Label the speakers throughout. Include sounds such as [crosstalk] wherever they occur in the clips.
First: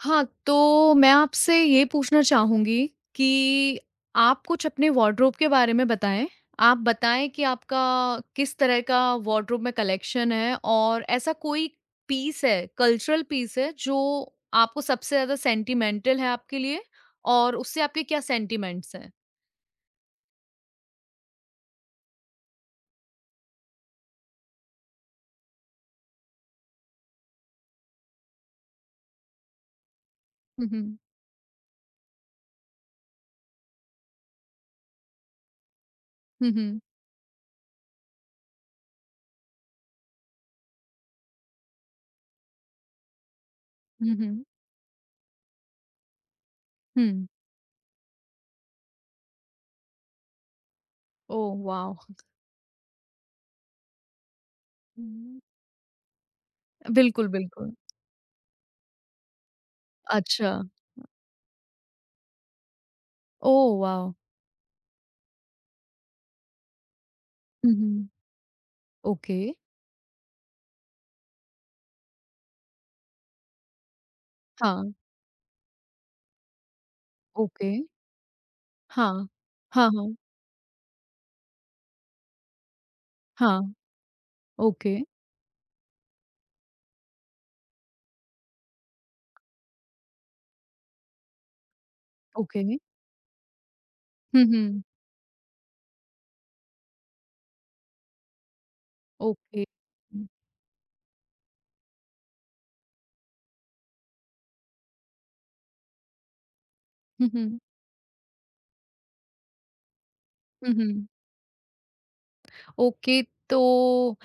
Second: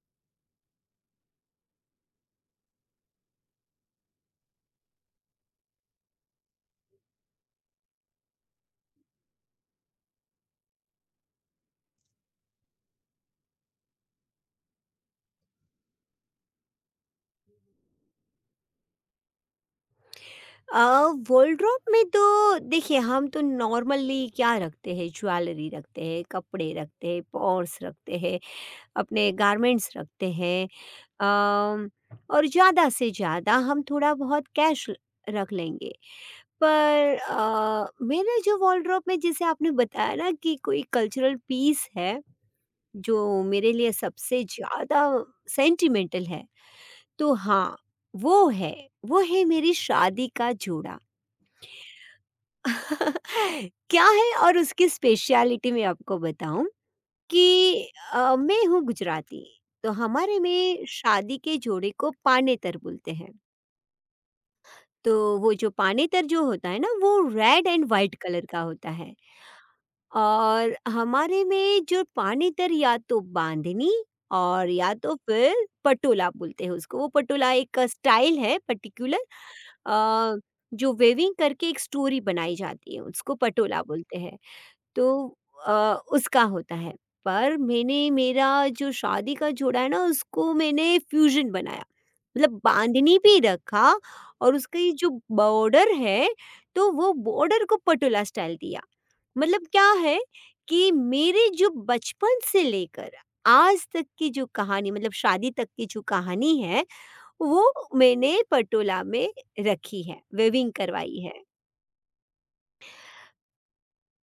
Speaker 1: हाँ, तो मैं आपसे ये पूछना चाहूँगी कि आप कुछ अपने वार्डरोब के बारे में बताएँ। आप बताएँ कि आपका किस तरह का वार्डरोब में कलेक्शन है और ऐसा कोई पीस है, कल्चरल पीस है जो आपको सबसे ज़्यादा सेंटिमेंटल है आपके लिए और उससे आपके क्या सेंटिमेंट्स हैं?
Speaker 2: अ, वॉर्डरोब में तो देखिए हम तो नॉर्मली क्या रखते हैं, ज्वेलरी रखते हैं, कपड़े रखते हैं, पर्स रखते हैं, अपने गारमेंट्स रखते हैं।
Speaker 1: हुँ, हुँ।
Speaker 2: अम, और ज़्यादा से ज़्यादा हम थोड़ा बहुत कैश रख लेंगे।
Speaker 1: हुँ, हुँ।
Speaker 2: पर मेरे जो वॉर्डरोब में, जैसे आपने बताया ना कि कोई कल्चरल पीस है जो मेरे लिए
Speaker 1: हुँ,
Speaker 2: सबसे
Speaker 1: हुँ।
Speaker 2: ज़्यादा सेंटिमेंटल है,
Speaker 1: हुँ।
Speaker 2: तो हाँ, वो है वो है मेरी शादी का जोड़ा।
Speaker 1: ओह वाव!
Speaker 2: [laughs] क्या है और उसकी
Speaker 1: हुँ,
Speaker 2: स्पेशलिटी मैं आपको बताऊं,
Speaker 1: बिल्कुल,
Speaker 2: कि
Speaker 1: बिल्कुल।
Speaker 2: मैं हूँ गुजराती, तो हमारे
Speaker 1: अच्छा।
Speaker 2: में शादी के जोड़े को पानेतर बोलते हैं।
Speaker 1: ओह वाव!
Speaker 2: तो वो जो पानेतर जो होता है ना वो रेड
Speaker 1: हुँ,
Speaker 2: एंड
Speaker 1: हुँ।
Speaker 2: वाइट कलर का होता है।
Speaker 1: ओके।
Speaker 2: और हमारे में जो पानेतर या तो बांधनी, और
Speaker 1: हाँ,
Speaker 2: या तो फिर पटोला बोलते हैं उसको, वो पटोला
Speaker 1: ओके।
Speaker 2: एक स्टाइल है पर्टिकुलर।
Speaker 1: हाँ। हाँ, हाँ।
Speaker 2: अ, जो वेविंग करके एक स्टोरी बनाई जाती है उसको
Speaker 1: हाँ,
Speaker 2: पटोला बोलते हैं।
Speaker 1: ओके,
Speaker 2: तो अ, उसका होता है। पर मैंने मेरा जो शादी का जोड़ा है ना उसको मैंने फ्यूज़न बनाया। मतलब
Speaker 1: ओके।
Speaker 2: बांधनी भी रखा,
Speaker 1: हुँ,
Speaker 2: और
Speaker 1: हुँ,
Speaker 2: उसकी जो बॉर्डर है तो वो बॉर्डर को पटोला स्टाइल दिया।
Speaker 1: ओके।
Speaker 2: मतलब क्या है कि मेरे जो बचपन से लेकर आज तक की जो कहानी, मतलब शादी तक की जो कहानी है,
Speaker 1: हुँ, हुँ,
Speaker 2: वो मैंने पटोला में रखी है, वेविंग
Speaker 1: हुँ, हुँ।
Speaker 2: करवाई है।
Speaker 1: ओके, तो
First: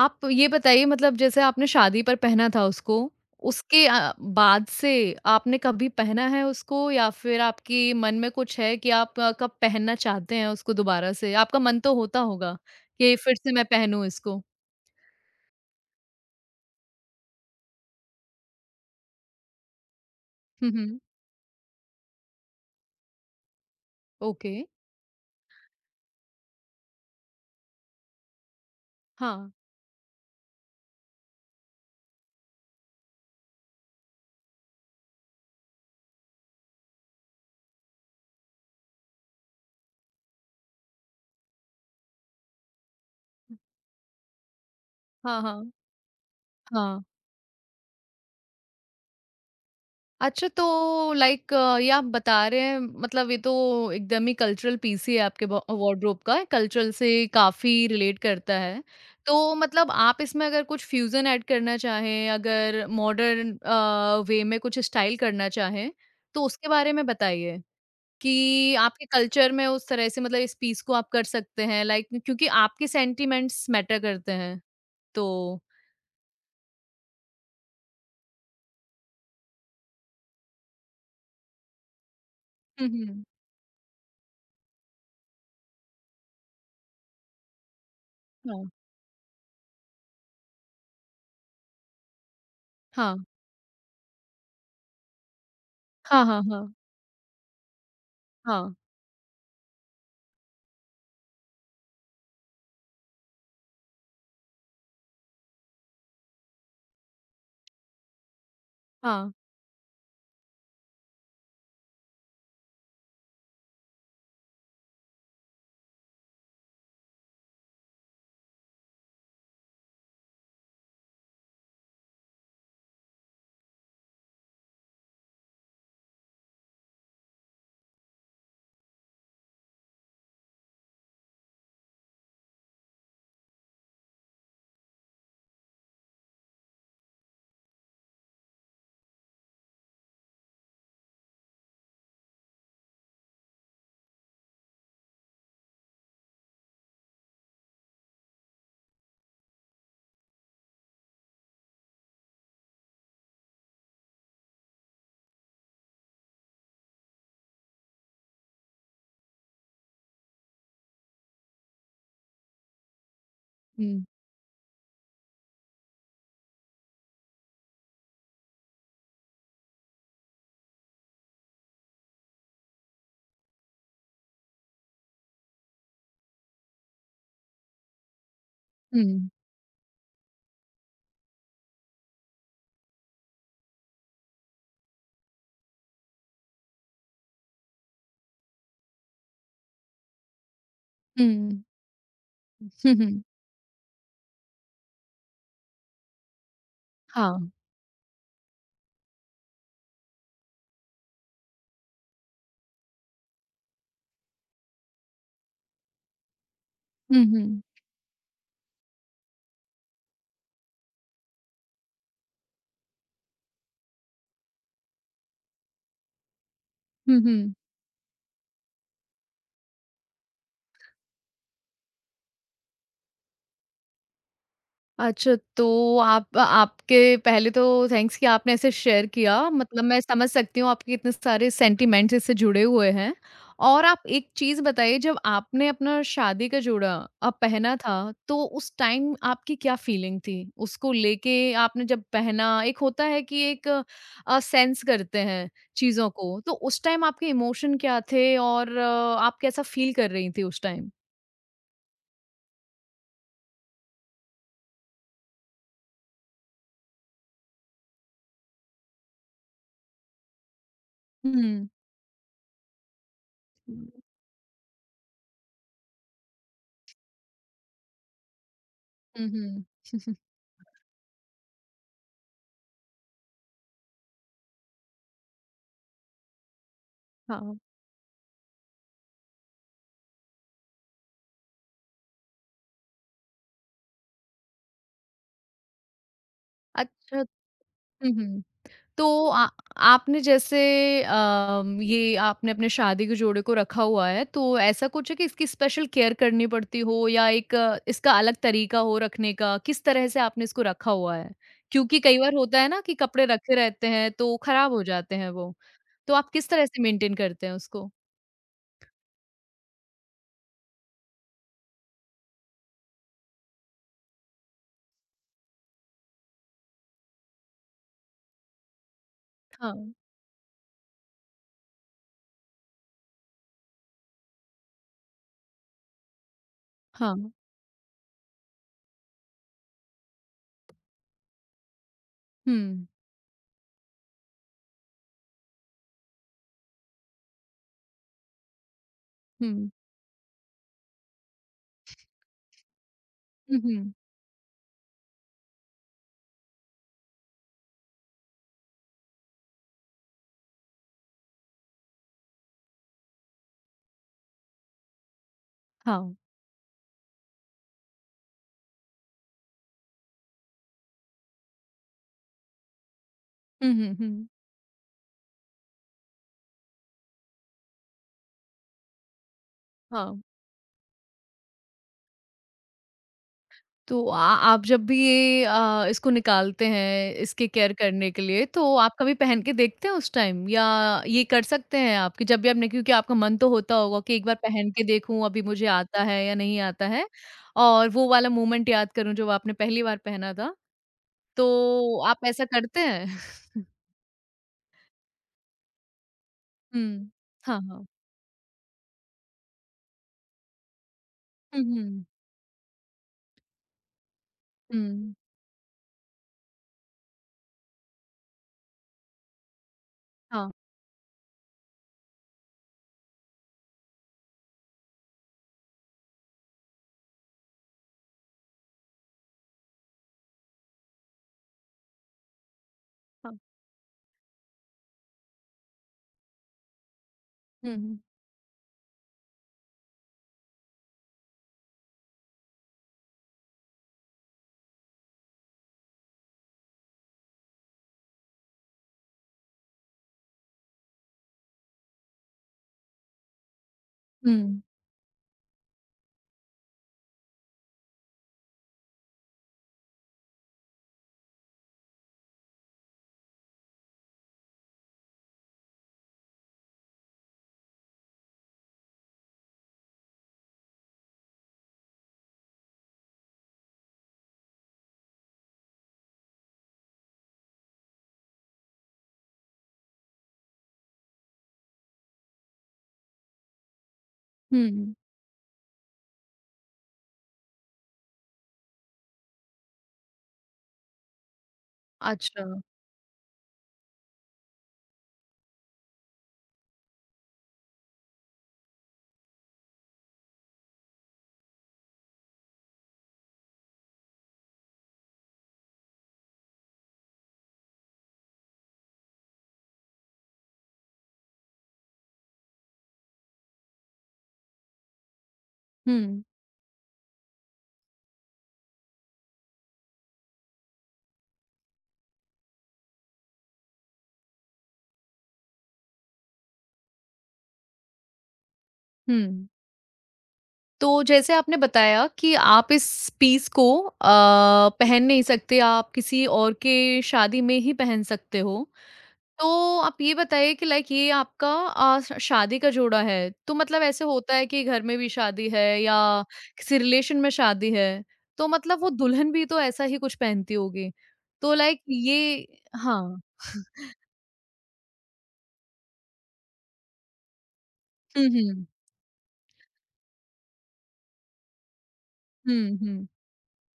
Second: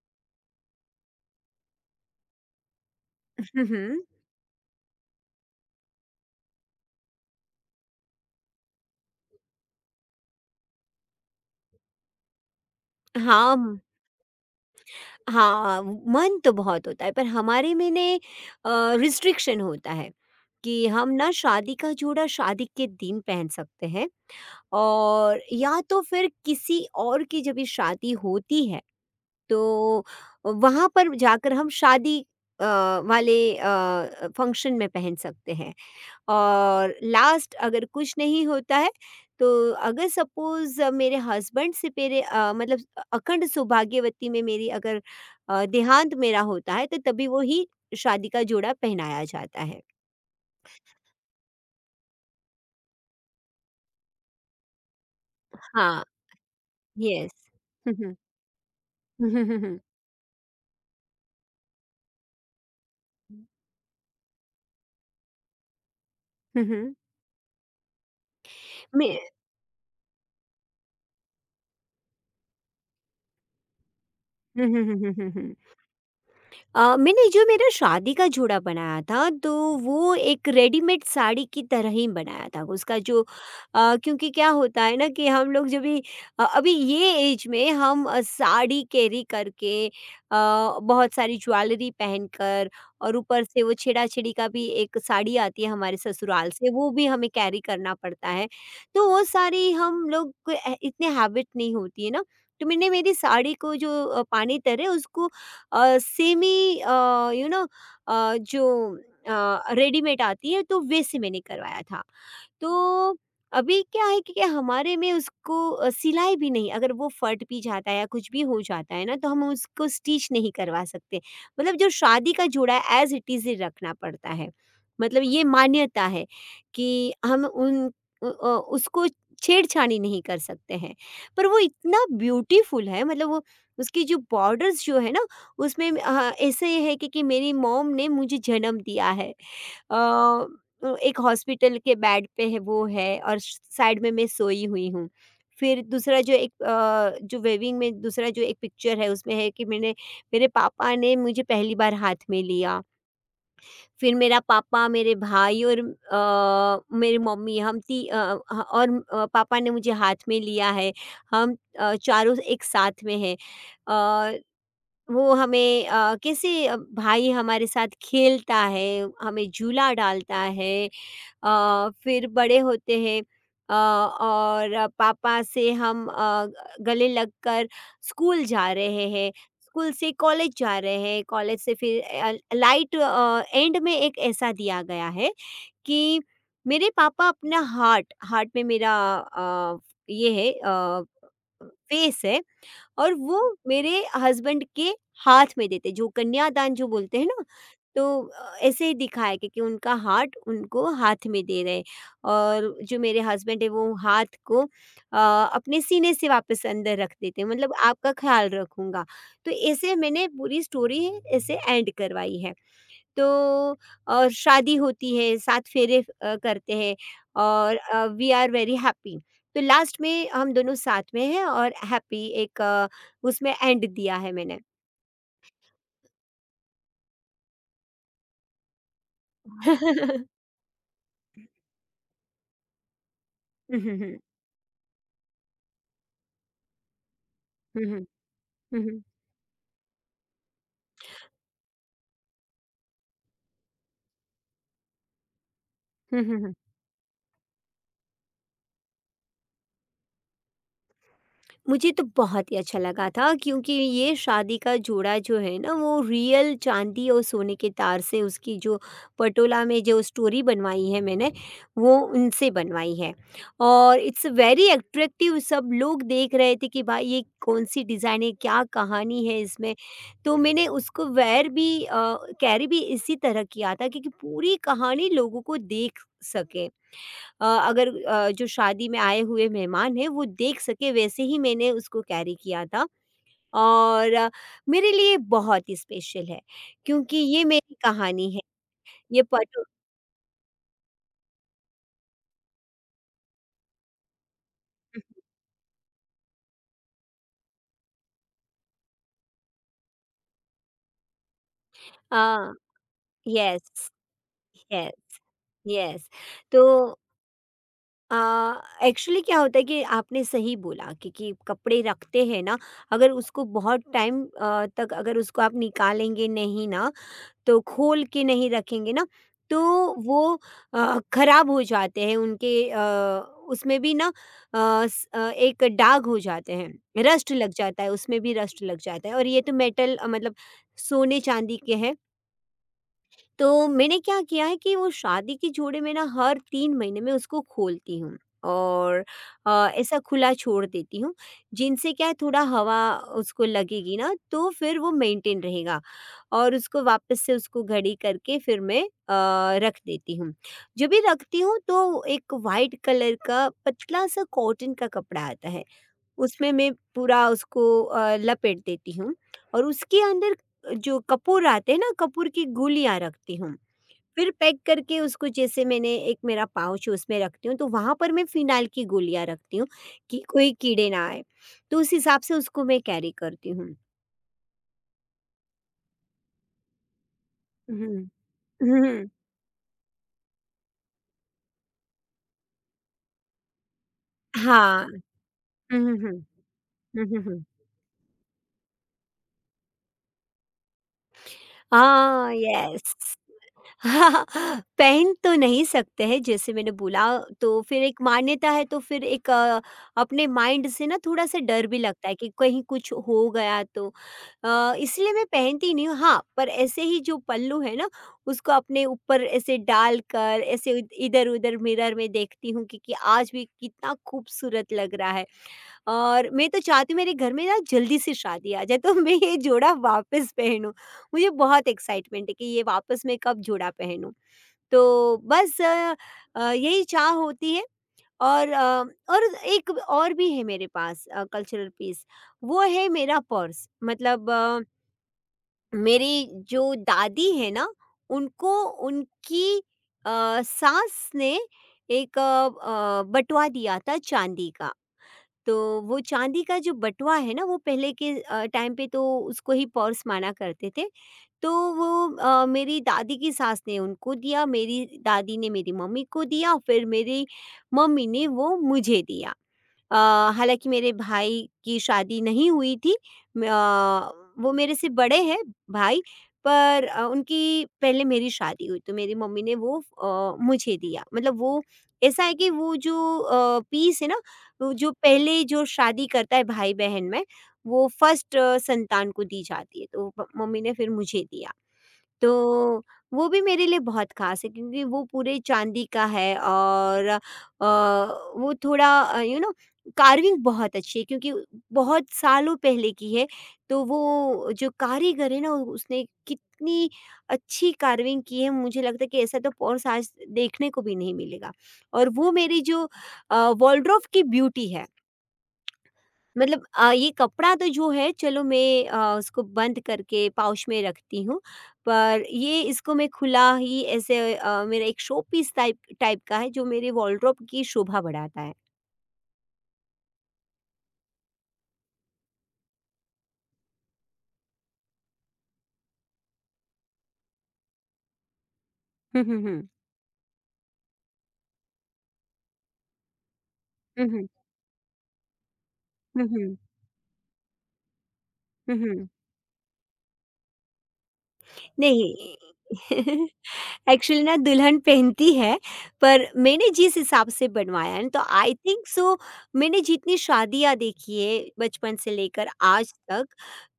Speaker 1: आप ये बताइए मतलब जैसे आपने शादी पर पहना था उसको,
Speaker 2: [laughs] हुँ,
Speaker 1: उसके
Speaker 2: हुँ।
Speaker 1: बाद से आपने कभी पहना है उसको या फिर आपके मन में कुछ है कि आप कब पहनना चाहते हैं उसको दोबारा से? आपका मन तो होता होगा कि फिर से
Speaker 2: हाँ।
Speaker 1: मैं पहनूँ इसको?
Speaker 2: हाँ, मन तो बहुत होता है, पर हमारे में ने रिस्ट्रिक्शन होता है
Speaker 1: हुँ,
Speaker 2: कि
Speaker 1: हुँ,
Speaker 2: हम ना शादी का जोड़ा शादी के दिन पहन सकते हैं,
Speaker 1: ओके।
Speaker 2: और या तो फिर किसी और की जब ये शादी होती है
Speaker 1: हाँ।
Speaker 2: तो वहाँ पर जाकर हम शादी अ, वाले फंक्शन में पहन सकते हैं, और लास्ट अगर कुछ नहीं होता है तो अगर सपोज़ मेरे हस्बैंड से मेरे मतलब अखंड सौभाग्यवती में मेरी अगर
Speaker 1: हाँ, हाँ,
Speaker 2: देहांत मेरा होता है, तो
Speaker 1: हाँ।
Speaker 2: तभी वो ही शादी का जोड़ा पहनाया जाता है।
Speaker 1: अच्छा तो लाइक ये आप बता रहे हैं मतलब ये तो एकदम ही कल्चरल पीस ही है आपके
Speaker 2: हाँ।
Speaker 1: वार्डरोब का कल्चरल से
Speaker 2: येस।
Speaker 1: काफ़ी
Speaker 2: हुँ, हुँ।
Speaker 1: रिलेट करता है।
Speaker 2: हुँ, हुँ,
Speaker 1: तो
Speaker 2: हुँ, हुँ।
Speaker 1: मतलब आप इसमें अगर कुछ फ्यूज़न ऐड करना चाहें, अगर मॉडर्न वे में कुछ स्टाइल करना चाहें, तो
Speaker 2: हुँ,
Speaker 1: उसके बारे
Speaker 2: हुँ।
Speaker 1: में बताइए कि
Speaker 2: [laughs]
Speaker 1: आपके
Speaker 2: मैं
Speaker 1: कल्चर में उस तरह से मतलब इस पीस को आप कर सकते हैं लाइक क्योंकि आपके सेंटिमेंट्स मैटर करते हैं।
Speaker 2: हुँ, हुँ, हुँ, हुँ,
Speaker 1: तो
Speaker 2: हुँ, हुँ। मैंने जो मेरा शादी का जोड़ा बनाया था तो वो एक रेडीमेड साड़ी की तरह ही बनाया था,
Speaker 1: हुँ,
Speaker 2: उसका जो
Speaker 1: हुँ।
Speaker 2: क्योंकि क्या होता है ना कि हम लोग जब भी अभी ये एज में हम
Speaker 1: हाँ।
Speaker 2: साड़ी कैरी करके बहुत सारी ज्वेलरी पहनकर,
Speaker 1: हाँ।
Speaker 2: और ऊपर से वो छेड़ा छेड़ी का भी एक साड़ी आती है हमारे
Speaker 1: हाँ, हाँ,
Speaker 2: ससुराल से,
Speaker 1: हाँ।
Speaker 2: वो भी हमें कैरी करना पड़ता है,
Speaker 1: हाँ,
Speaker 2: तो वो सारी हम लोग को इतने हैबिट नहीं होती है ना, तो मैंने मेरी साड़ी को जो पानी तर है उसको सेमी, यू नो जो
Speaker 1: हाँ।
Speaker 2: रेडीमेड आती है तो वैसे मैंने करवाया था। तो अभी क्या है कि हमारे में उसको सिलाई भी नहीं, अगर वो फट भी जाता है या कुछ भी हो जाता है ना तो हम उसको स्टिच नहीं करवा सकते, मतलब जो शादी का जोड़ा है एज इट इज़ रखना पड़ता है, मतलब ये मान्यता है कि हम उ- अ, उसको छेड़छाड़ी नहीं कर सकते हैं। पर वो इतना ब्यूटीफुल है, मतलब वो उसकी जो बॉर्डर्स जो है ना उसमें ऐसे है कि मेरी मॉम ने मुझे जन्म दिया है, एक हॉस्पिटल के बेड पे है वो, है और साइड में मैं सोई हुई हूँ। फिर दूसरा जो एक जो वेविंग में दूसरा जो एक पिक्चर है उसमें है कि मैंने, मेरे पापा ने मुझे पहली बार हाथ में लिया। फिर मेरा पापा, मेरे भाई और मेरी मम्मी, हम ती अ, ह और पापा ने मुझे हाथ में लिया है। हम चारों एक साथ में हैं।
Speaker 1: हुँ,
Speaker 2: अ, वो हमें कैसे भाई हमारे साथ खेलता है, हमें झूला डालता है, फिर बड़े होते हैं, पापा से हम गले लगकर स्कूल जा
Speaker 1: हुँ।
Speaker 2: रहे हैं, स्कूल से कॉलेज जा रहे हैं, कॉलेज से फिर लाइट एंड में एक ऐसा दिया गया है कि मेरे पापा अपना हार्ट हार्ट में मेरा ये है
Speaker 1: हुँ।
Speaker 2: फेस है,
Speaker 1: हुँ,
Speaker 2: और
Speaker 1: हुँ।
Speaker 2: वो मेरे हस्बैंड के हाथ में देते, जो कन्यादान जो बोलते हैं ना।
Speaker 1: हाँ।
Speaker 2: तो ऐसे ही दिखाया कि उनका हार्ट उनको हाथ में दे रहे, और जो मेरे हस्बैंड है वो हाथ को अपने सीने से वापस अंदर रख
Speaker 1: हुँ,
Speaker 2: देते हैं,
Speaker 1: हुँ।
Speaker 2: मतलब आपका ख्याल रखूंगा। तो ऐसे मैंने पूरी स्टोरी है ऐसे एंड करवाई है। तो और शादी होती है, सात फेरे करते हैं,
Speaker 1: हुँ, हुँ।
Speaker 2: और वी आर वेरी हैप्पी, तो लास्ट में हम दोनों साथ में हैं और हैप्पी, एक उसमें एंड दिया है मैंने।
Speaker 1: अच्छा तो आप आपके पहले तो थैंक्स कि आपने ऐसे शेयर किया मतलब मैं
Speaker 2: [laughs]
Speaker 1: समझ सकती हूँ आपके इतने सारे सेंटिमेंट्स इससे जुड़े हुए हैं।
Speaker 2: हुँ,
Speaker 1: और
Speaker 2: हुँ,
Speaker 1: आप
Speaker 2: हुँ।
Speaker 1: एक चीज़ बताइए जब आपने अपना शादी का जोड़ा पहना
Speaker 2: हुँ,
Speaker 1: था
Speaker 2: हुँ।
Speaker 1: तो उस
Speaker 2: हुँ, हुँ।
Speaker 1: टाइम आपकी क्या फीलिंग थी? उसको लेके आपने जब पहना एक होता है कि एक सेंस करते हैं चीज़ों
Speaker 2: हुँ,
Speaker 1: को, तो
Speaker 2: हुँ।
Speaker 1: उस टाइम आपके इमोशन क्या थे और आप कैसा फील कर रही थी उस टाइम?
Speaker 2: मुझे तो बहुत ही अच्छा लगा था, क्योंकि ये शादी का जोड़ा जो है ना वो रियल चांदी और सोने के तार से, उसकी जो पटोला में जो स्टोरी बनवाई है मैंने,
Speaker 1: हुँ।
Speaker 2: वो उनसे बनवाई है,
Speaker 1: हुँ।
Speaker 2: और इट्स वेरी एट्रैक्टिव, सब लोग देख रहे थे कि भाई ये कौन सी डिज़ाइन है, क्या कहानी
Speaker 1: हुँ,
Speaker 2: है
Speaker 1: हुँ।
Speaker 2: इसमें। तो मैंने उसको वेयर भी कैरी भी इसी तरह किया था क्योंकि पूरी कहानी लोगों को देख सके, अ,
Speaker 1: हाँ।
Speaker 2: अगर अ, जो शादी में आए हुए मेहमान हैं वो देख सके वैसे ही मैंने उसको कैरी किया था, और मेरे लिए बहुत ही स्पेशल है क्योंकि
Speaker 1: अच्छा
Speaker 2: ये मेरी
Speaker 1: हुँ,
Speaker 2: कहानी है।
Speaker 1: हुँ।
Speaker 2: ये
Speaker 1: तो आ
Speaker 2: पटो
Speaker 1: आपने जैसे ये आपने अपने शादी के जोड़े को रखा हुआ है, तो ऐसा कुछ है कि इसकी स्पेशल केयर करनी पड़ती हो या एक इसका अलग तरीका हो रखने का? किस तरह से आपने इसको रखा हुआ है? क्योंकि कई बार
Speaker 2: हाँ।
Speaker 1: होता है ना कि कपड़े रखे रहते
Speaker 2: यस।
Speaker 1: हैं, तो खराब हो
Speaker 2: यस।
Speaker 1: जाते हैं वो।
Speaker 2: यस।
Speaker 1: तो आप किस तरह
Speaker 2: तो
Speaker 1: से मेंटेन करते हैं उसको?
Speaker 2: एक्चुअली क्या होता है कि आपने सही बोला कि कपड़े रखते हैं ना, अगर उसको बहुत टाइम तक अगर उसको आप निकालेंगे नहीं ना, तो खोल के नहीं रखेंगे ना, तो
Speaker 1: हाँ,
Speaker 2: वो खराब हो जाते हैं, उनके उसमें भी ना, एक दाग हो जाते हैं,
Speaker 1: हाँ।
Speaker 2: रस्ट लग जाता है, उसमें भी रस्ट लग जाता है, और ये तो मेटल मतलब सोने चांदी के हैं।
Speaker 1: हुँ,
Speaker 2: तो मैंने क्या किया है कि वो शादी के जोड़े में ना हर तीन महीने में उसको खोलती हूँ, और
Speaker 1: हुँ।
Speaker 2: ऐसा खुला छोड़ देती हूँ, जिनसे क्या है थोड़ा हवा उसको
Speaker 1: हुँ, हुँ।
Speaker 2: लगेगी ना, तो फिर वो मेंटेन रहेगा। और उसको वापस से उसको घड़ी करके फिर मैं रख देती हूँ। जब भी रखती हूँ तो एक वाइट कलर का पतला सा कॉटन का कपड़ा आता है,
Speaker 1: हाँ।
Speaker 2: उसमें मैं पूरा उसको लपेट देती हूँ, और उसके अंदर जो कपूर आते हैं ना, कपूर की गुलियाँ रखती हूँ।
Speaker 1: हुँ, हुँ, हुँ।
Speaker 2: फिर पैक करके उसको, जैसे मैंने एक मेरा पाउच उसमें रखती हूँ, तो वहाँ पर मैं फ़िनाइल की गोलियाँ रखती हूँ
Speaker 1: हाँ।
Speaker 2: कि कोई कीड़े ना आए। तो उस हिसाब से उसको मैं कैरी करती हूँ।
Speaker 1: तो आ आप जब भी ये इसको निकालते हैं, इसकी केयर
Speaker 2: हुँ, हुँ,
Speaker 1: करने के लिए, तो
Speaker 2: हुँ,
Speaker 1: आप
Speaker 2: हुँ।
Speaker 1: कभी पहन के देखते हैं उस टाइम या ये कर सकते हैं आप कि जब भी आपने क्योंकि आपका मन तो होता होगा कि एक बार पहन के
Speaker 2: हाँ।
Speaker 1: देखूँ, अभी मुझे
Speaker 2: हुँ, हुँ,
Speaker 1: आता
Speaker 2: हुँ।
Speaker 1: है या नहीं आता
Speaker 2: [laughs]
Speaker 1: है
Speaker 2: हुँ, हुँ, हुँ।
Speaker 1: और वो वाला मोमेंट याद करूँ जो आपने पहली बार पहना था। तो आप
Speaker 2: हाँ,
Speaker 1: ऐसा करते हैं?
Speaker 2: यस।
Speaker 1: [laughs]
Speaker 2: [laughs] पहन तो नहीं सकते हैं जैसे मैंने बोला,
Speaker 1: हुँ। हाँ,
Speaker 2: तो फिर
Speaker 1: हाँ।
Speaker 2: एक मान्यता है, तो फिर एक अपने माइंड से ना थोड़ा-सा
Speaker 1: हुँ,
Speaker 2: डर भी
Speaker 1: हुँ।
Speaker 2: लगता है कि कहीं कुछ हो गया तो। इसलिए
Speaker 1: हुँ।
Speaker 2: मैं पहनती नहीं हूँ, हाँ, पर ऐसे ही जो पल्लू है ना उसको अपने ऊपर ऐसे डालकर
Speaker 1: हाँ,
Speaker 2: ऐसे इ इधर-उधर मिरर में देखती हूँ कि आज भी कितना खूबसूरत लग रहा है। और मैं तो चाहती हूँ मेरे घर में ना जल्दी से शादी आ जाए तो मैं ये जोड़ा वापस पहनूँ। मुझे बहुत एक्साइटमेंट है कि ये वापस मैं
Speaker 1: हाँ।
Speaker 2: कब जूड़ा पहनूँ। तो बस यही चाह होती है।
Speaker 1: हुँ, हुँ।
Speaker 2: और और एक और भी है मेरे पास, कल्चरल पीस, वो है मेरा पर्स। मतलब मेरी जो दादी है ना, उनको उनकी सास ने एक बटुआ दिया था चांदी
Speaker 1: हुँ।
Speaker 2: का। तो वो चांदी का जो बटुआ है ना वो पहले के टाइम पे तो उसको ही पर्स माना करते थे। तो वो मेरी दादी की सास ने उनको दिया, मेरी दादी ने मेरी मम्मी को दिया, फिर मेरी मम्मी ने वो मुझे दिया, अ, हालाँकि मेरे भाई की शादी नहीं हुई थी, म अ, वो मेरे से बड़े हैं, भाई। पर उनकी पहले मेरी शादी हुई तो मेरी मम्मी ने वो मुझे दिया। मतलब वो ऐसा है कि वो जो पीस है ना, वो जो
Speaker 1: हुँ।
Speaker 2: पहले जो शादी करता है भाई-बहन में, वो फर्स्ट संतान को दी जाती है, तो प मम्मी ने फिर मुझे दिया।
Speaker 1: अच्छा।
Speaker 2: तो वो भी मेरे लिए बहुत ख़ास है क्योंकि वो पूरे चांदी का है, और वो थोड़ा, कार्विंग बहुत अच्छी है क्योंकि बहुत सालों पहले की है, तो वो जो कारीगर है ना उसने कितनी अच्छी कार्विंग की है, मुझे लगता है कि ऐसा तो पर्स आज देखने को भी नहीं मिलेगा। और वो मेरी जो वॉलड्रॉफ की ब्यूटी है,
Speaker 1: हुँ,
Speaker 2: मतलब ये कपड़ा तो जो है, चलो मैं उसको बंद करके पाउच में रखती हूँ, पर ये इसको मैं खुला ही ऐसे मेरा एक शो पीस टाइप टाइप का है जो मेरे वॉर्डरोब की शोभा बढ़ाता है।
Speaker 1: हुँ। तो जैसे आपने बताया कि आप इस पीस को पहन नहीं सकते, आप किसी और के शादी में ही पहन सकते हो।
Speaker 2: हुँ, हुँ, हुँ।
Speaker 1: तो आप ये बताइए कि लाइक ये आपका अ, श शादी का जोड़ा है, तो मतलब ऐसे
Speaker 2: हुँ, हुँ।
Speaker 1: होता है कि घर में भी शादी है या
Speaker 2: हुँ, हुँ।
Speaker 1: किसी रिलेशन में शादी है, तो
Speaker 2: हुँ,
Speaker 1: मतलब वो
Speaker 2: हुँ।
Speaker 1: दुल्हन भी तो ऐसा ही कुछ पहनती होगी। तो लाइक
Speaker 2: नहीं।
Speaker 1: ये हाँ।
Speaker 2: [laughs] एक्चुअली ना दुल्हन पहनती है, पर मैंने जिस हिसाब से बनवाया है ना, तो
Speaker 1: हुँ,
Speaker 2: आई
Speaker 1: हुँ।
Speaker 2: थिंक सो, मैंने जितनी शादियाँ देखी है बचपन से लेकर
Speaker 1: हुँ,
Speaker 2: आज
Speaker 1: हुँ।
Speaker 2: तक,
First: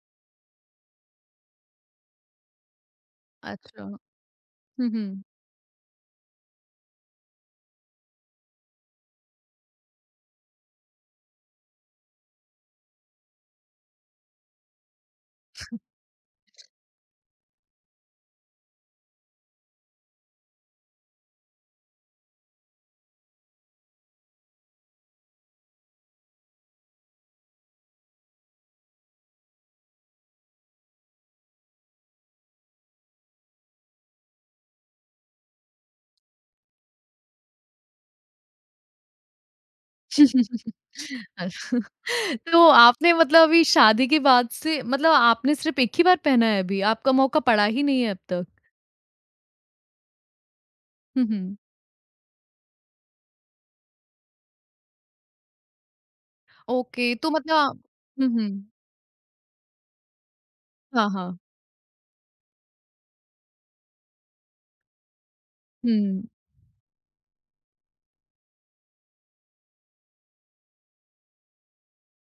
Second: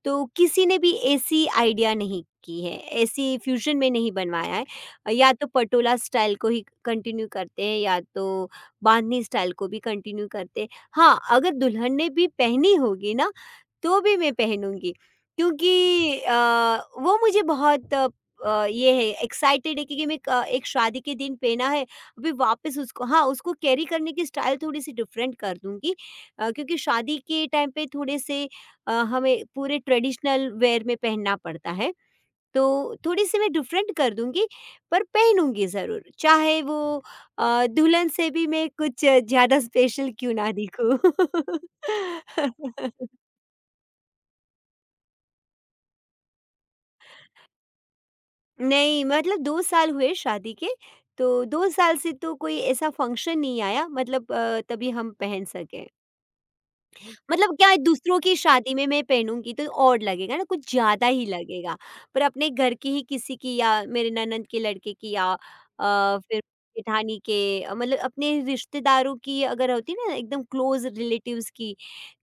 Speaker 2: तो किसी ने भी ऐसी आइडिया नहीं की है, ऐसी फ्यूज़न
Speaker 1: अच्छा।
Speaker 2: में नहीं
Speaker 1: हुँ,
Speaker 2: बनवाया है।
Speaker 1: हुँ।
Speaker 2: या तो पटोला स्टाइल को ही कंटिन्यू करते हैं या तो बांधनी स्टाइल को भी कंटिन्यू करते हैं। हाँ, अगर दुल्हन ने भी पहनी होगी ना, तो भी मैं पहनूँगी, क्योंकि वो मुझे बहुत ये है एक्साइटेड है, क्योंकि मैं एक शादी के दिन पहना है, अभी वापस उसको, हाँ, उसको कैरी करने की स्टाइल थोड़ी सी डिफरेंट कर दूंगी, क्योंकि शादी के टाइम पे थोड़े से हमें पूरे ट्रेडिशनल वेयर में पहनना पड़ता है, तो थोड़ी सी मैं डिफरेंट कर दूंगी, पर पहनूंगी ज़रूर, चाहे वो दुल्हन से भी मैं कुछ ज़्यादा स्पेशल क्यों ना
Speaker 1: [laughs]
Speaker 2: दिखूं।
Speaker 1: अच्छा। तो आपने
Speaker 2: [laughs]
Speaker 1: मतलब अभी शादी के बाद से मतलब आपने सिर्फ़ एक ही बार पहना है अभी, आपका मौका पड़ा ही नहीं है अब तक?
Speaker 2: नहीं, मतलब 2 साल हुए शादी के,
Speaker 1: [laughs] हुँ,
Speaker 2: तो
Speaker 1: हुँ।
Speaker 2: 2 साल से तो कोई ऐसा फंक्शन नहीं आया, मतलब तभी हम पहन सके।
Speaker 1: ओके, तो
Speaker 2: मतलब क्या है,
Speaker 1: मतलब
Speaker 2: दूसरों
Speaker 1: हुँ,
Speaker 2: की
Speaker 1: हुँ।
Speaker 2: शादी में मैं पहनूँगी तो ऑड लगेगा ना, कुछ
Speaker 1: हाँ,
Speaker 2: ज़्यादा ही
Speaker 1: हाँ।
Speaker 2: लगेगा। पर अपने घर की ही किसी की, या मेरे ननद के लड़के की या
Speaker 1: हुँ।
Speaker 2: फिर जेठानी के मतलब अपने रिश्तेदारों की अगर होती है ना, एकदम क्लोज़ रिलेटिव्स की,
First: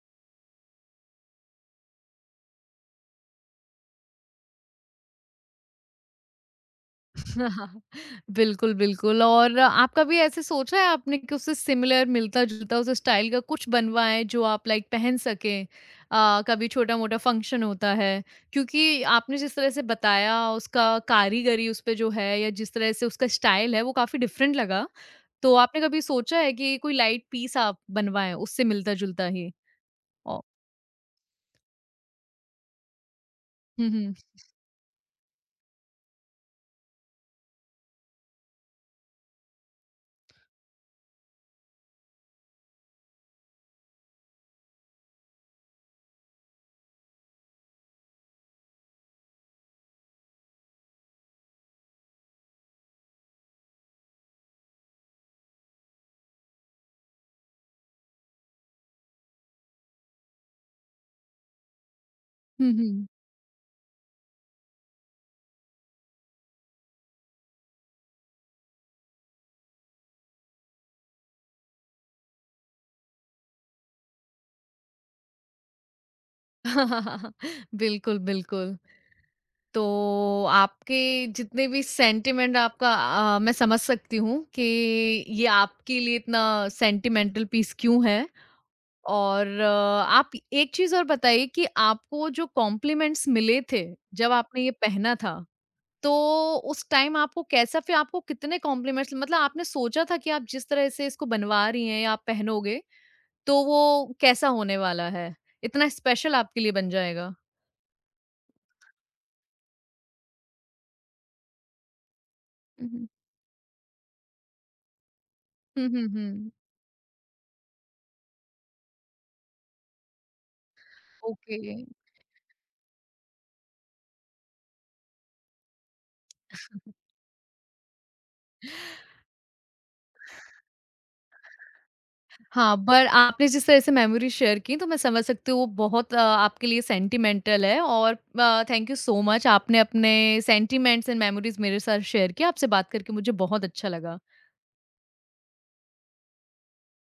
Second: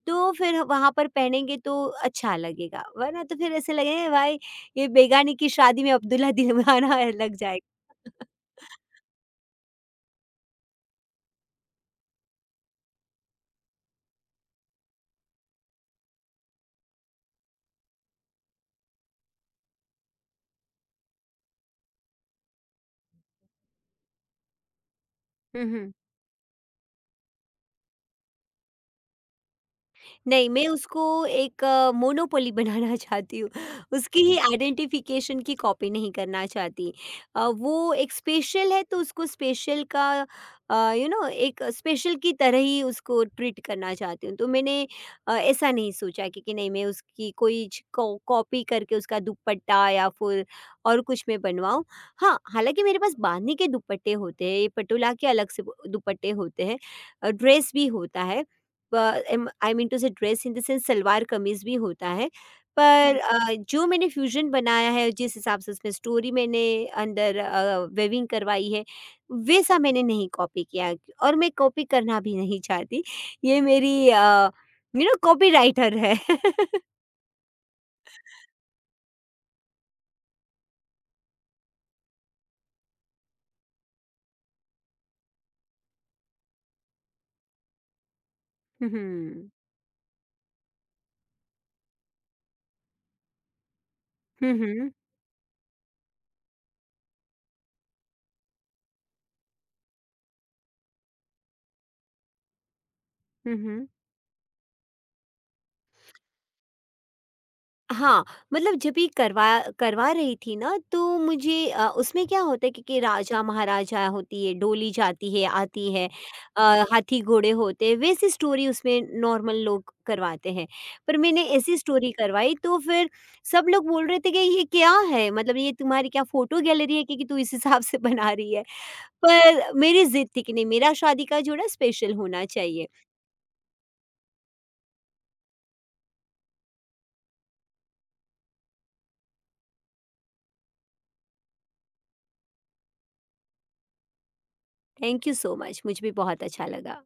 Speaker 2: तो फिर वहाँ पर पहनेंगे तो अच्छा लगेगा, वरना तो फिर ऐसे लगेगा भाई ये बेगानी की शादी में अब्दुल्ला दिलवाना लग जाएगा।
Speaker 1: हाँ, बिल्कुल,
Speaker 2: [laughs]
Speaker 1: बिल्कुल और आप कभी ऐसे सोचा है आपने कि उससे सिमिलर मिलता-जुलता उस स्टाइल का कुछ बनवाएँ जो आप लाइक पहन सकें? कभी छोटा-मोटा फंक्शन होता है, क्योंकि आपने जिस तरह से बताया उसका कारीगरी उस पे जो है या जिस तरह से उसका स्टाइल है वो काफ़ी डिफरेंट लगा। तो
Speaker 2: हुँ,
Speaker 1: आपने
Speaker 2: हुँ।
Speaker 1: कभी सोचा है कि कोई लाइट पीस आप बनवाएँ उससे मिलता-जुलता ही? औ
Speaker 2: नहीं, मैं उसको एक मोनोपोली बनाना [laughs] चाहती हूँ।
Speaker 1: हुँ, हुँ।
Speaker 2: उसकी ही आइडेंटिफ़िकेशन की कॉपी नहीं करना चाहती। वो एक स्पेशल है, तो उसको स्पेशल का यू नो एक स्पेशल की तरह ही उसको ट्रीट करना चाहती हूँ। तो मैंने ऐसा नहीं सोचा कि नहीं, मैं उसकी कोई च कॉ कॉपी करके उसका दुपट्टा या फिर और कुछ मैं बनवाऊँ। हाँ, हालाँकि मेरे पास बांधनी के दुपट्टे होते हैं, ये पटोला के अलग से दुपट्टे होते हैं, ड्रेस भी होता है। I mean to say dress in the sense, salwar kameez भी होता है।
Speaker 1: हुँ, हुँ।
Speaker 2: पर जो मैंने फ्यूजन बनाया है जिस हिसाब से उसमें स्टोरी मैंने अंदर वेविंग करवाई है, वैसा मैंने नहीं कॉपी किया, और मैं कॉपी करना भी नहीं चाहती, ये मेरी कॉपी राइटर है। [laughs]
Speaker 1: [laughs] बिल्कुल, बिल्कुल। तो आपके जितने भी सेंटिमेंट आपका मैं समझ सकती हूँ कि ये आपके लिए इतना सेंटिमेंटल पीस क्यों है और
Speaker 2: हम्म।
Speaker 1: आप एक चीज और बताइए कि आपको जो कॉम्प्लीमेंट्स मिले थे जब आपने
Speaker 2: हम्म।
Speaker 1: ये
Speaker 2: हम्म।
Speaker 1: पहना था तो उस टाइम आपको कैसा फिर आपको कितने कॉम्प्लीमेंट्स मतलब आपने सोचा था कि आप जिस तरह से इसको बनवा रही हैं या आप पहनोगे तो वो
Speaker 2: हम्म।
Speaker 1: कैसा होने वाला है इतना स्पेशल आपके लिए बन जाएगा
Speaker 2: हाँ, मतलब जब ये करवा करवा रही थी ना, तो मुझे उसमें क्या होता है कि
Speaker 1: हम्म।
Speaker 2: राजा-महाराजा होती है, डोली जाती है,
Speaker 1: हम्म
Speaker 2: आती है,
Speaker 1: हम्म हम्म
Speaker 2: अ, हाथी घोड़े होते हैं, वैसी स्टोरी उसमें नॉर्मल लोग करवाते हैं। पर मैंने
Speaker 1: ओके
Speaker 2: ऐसी स्टोरी करवाई तो फिर सब लोग बोल रहे थे कि ये क्या है? मतलब ये तुम्हारी क्या फ़ोटो गैलरी है कि तू इस हिसाब से बना रही है? पर मेरी ज़िद थी कि नहीं, मेरा शादी का जोड़ा स्पेशल होना
Speaker 1: हाँ,
Speaker 2: चाहिए।
Speaker 1: पर आपने जिस तरह से मेमोरी शेयर की तो मैं समझ सकती हूँ वो बहुत आपके लिए सेंटिमेंटल है और थैंक यू सो मच आपने अपने सेंटिमेंट्स एंड मेमोरीज मेरे साथ शेयर किया। आपसे बात करके मुझे बहुत अच्छा लगा।
Speaker 2: थैंक यू सो मच, मुझे भी बहुत अच्छा लगा।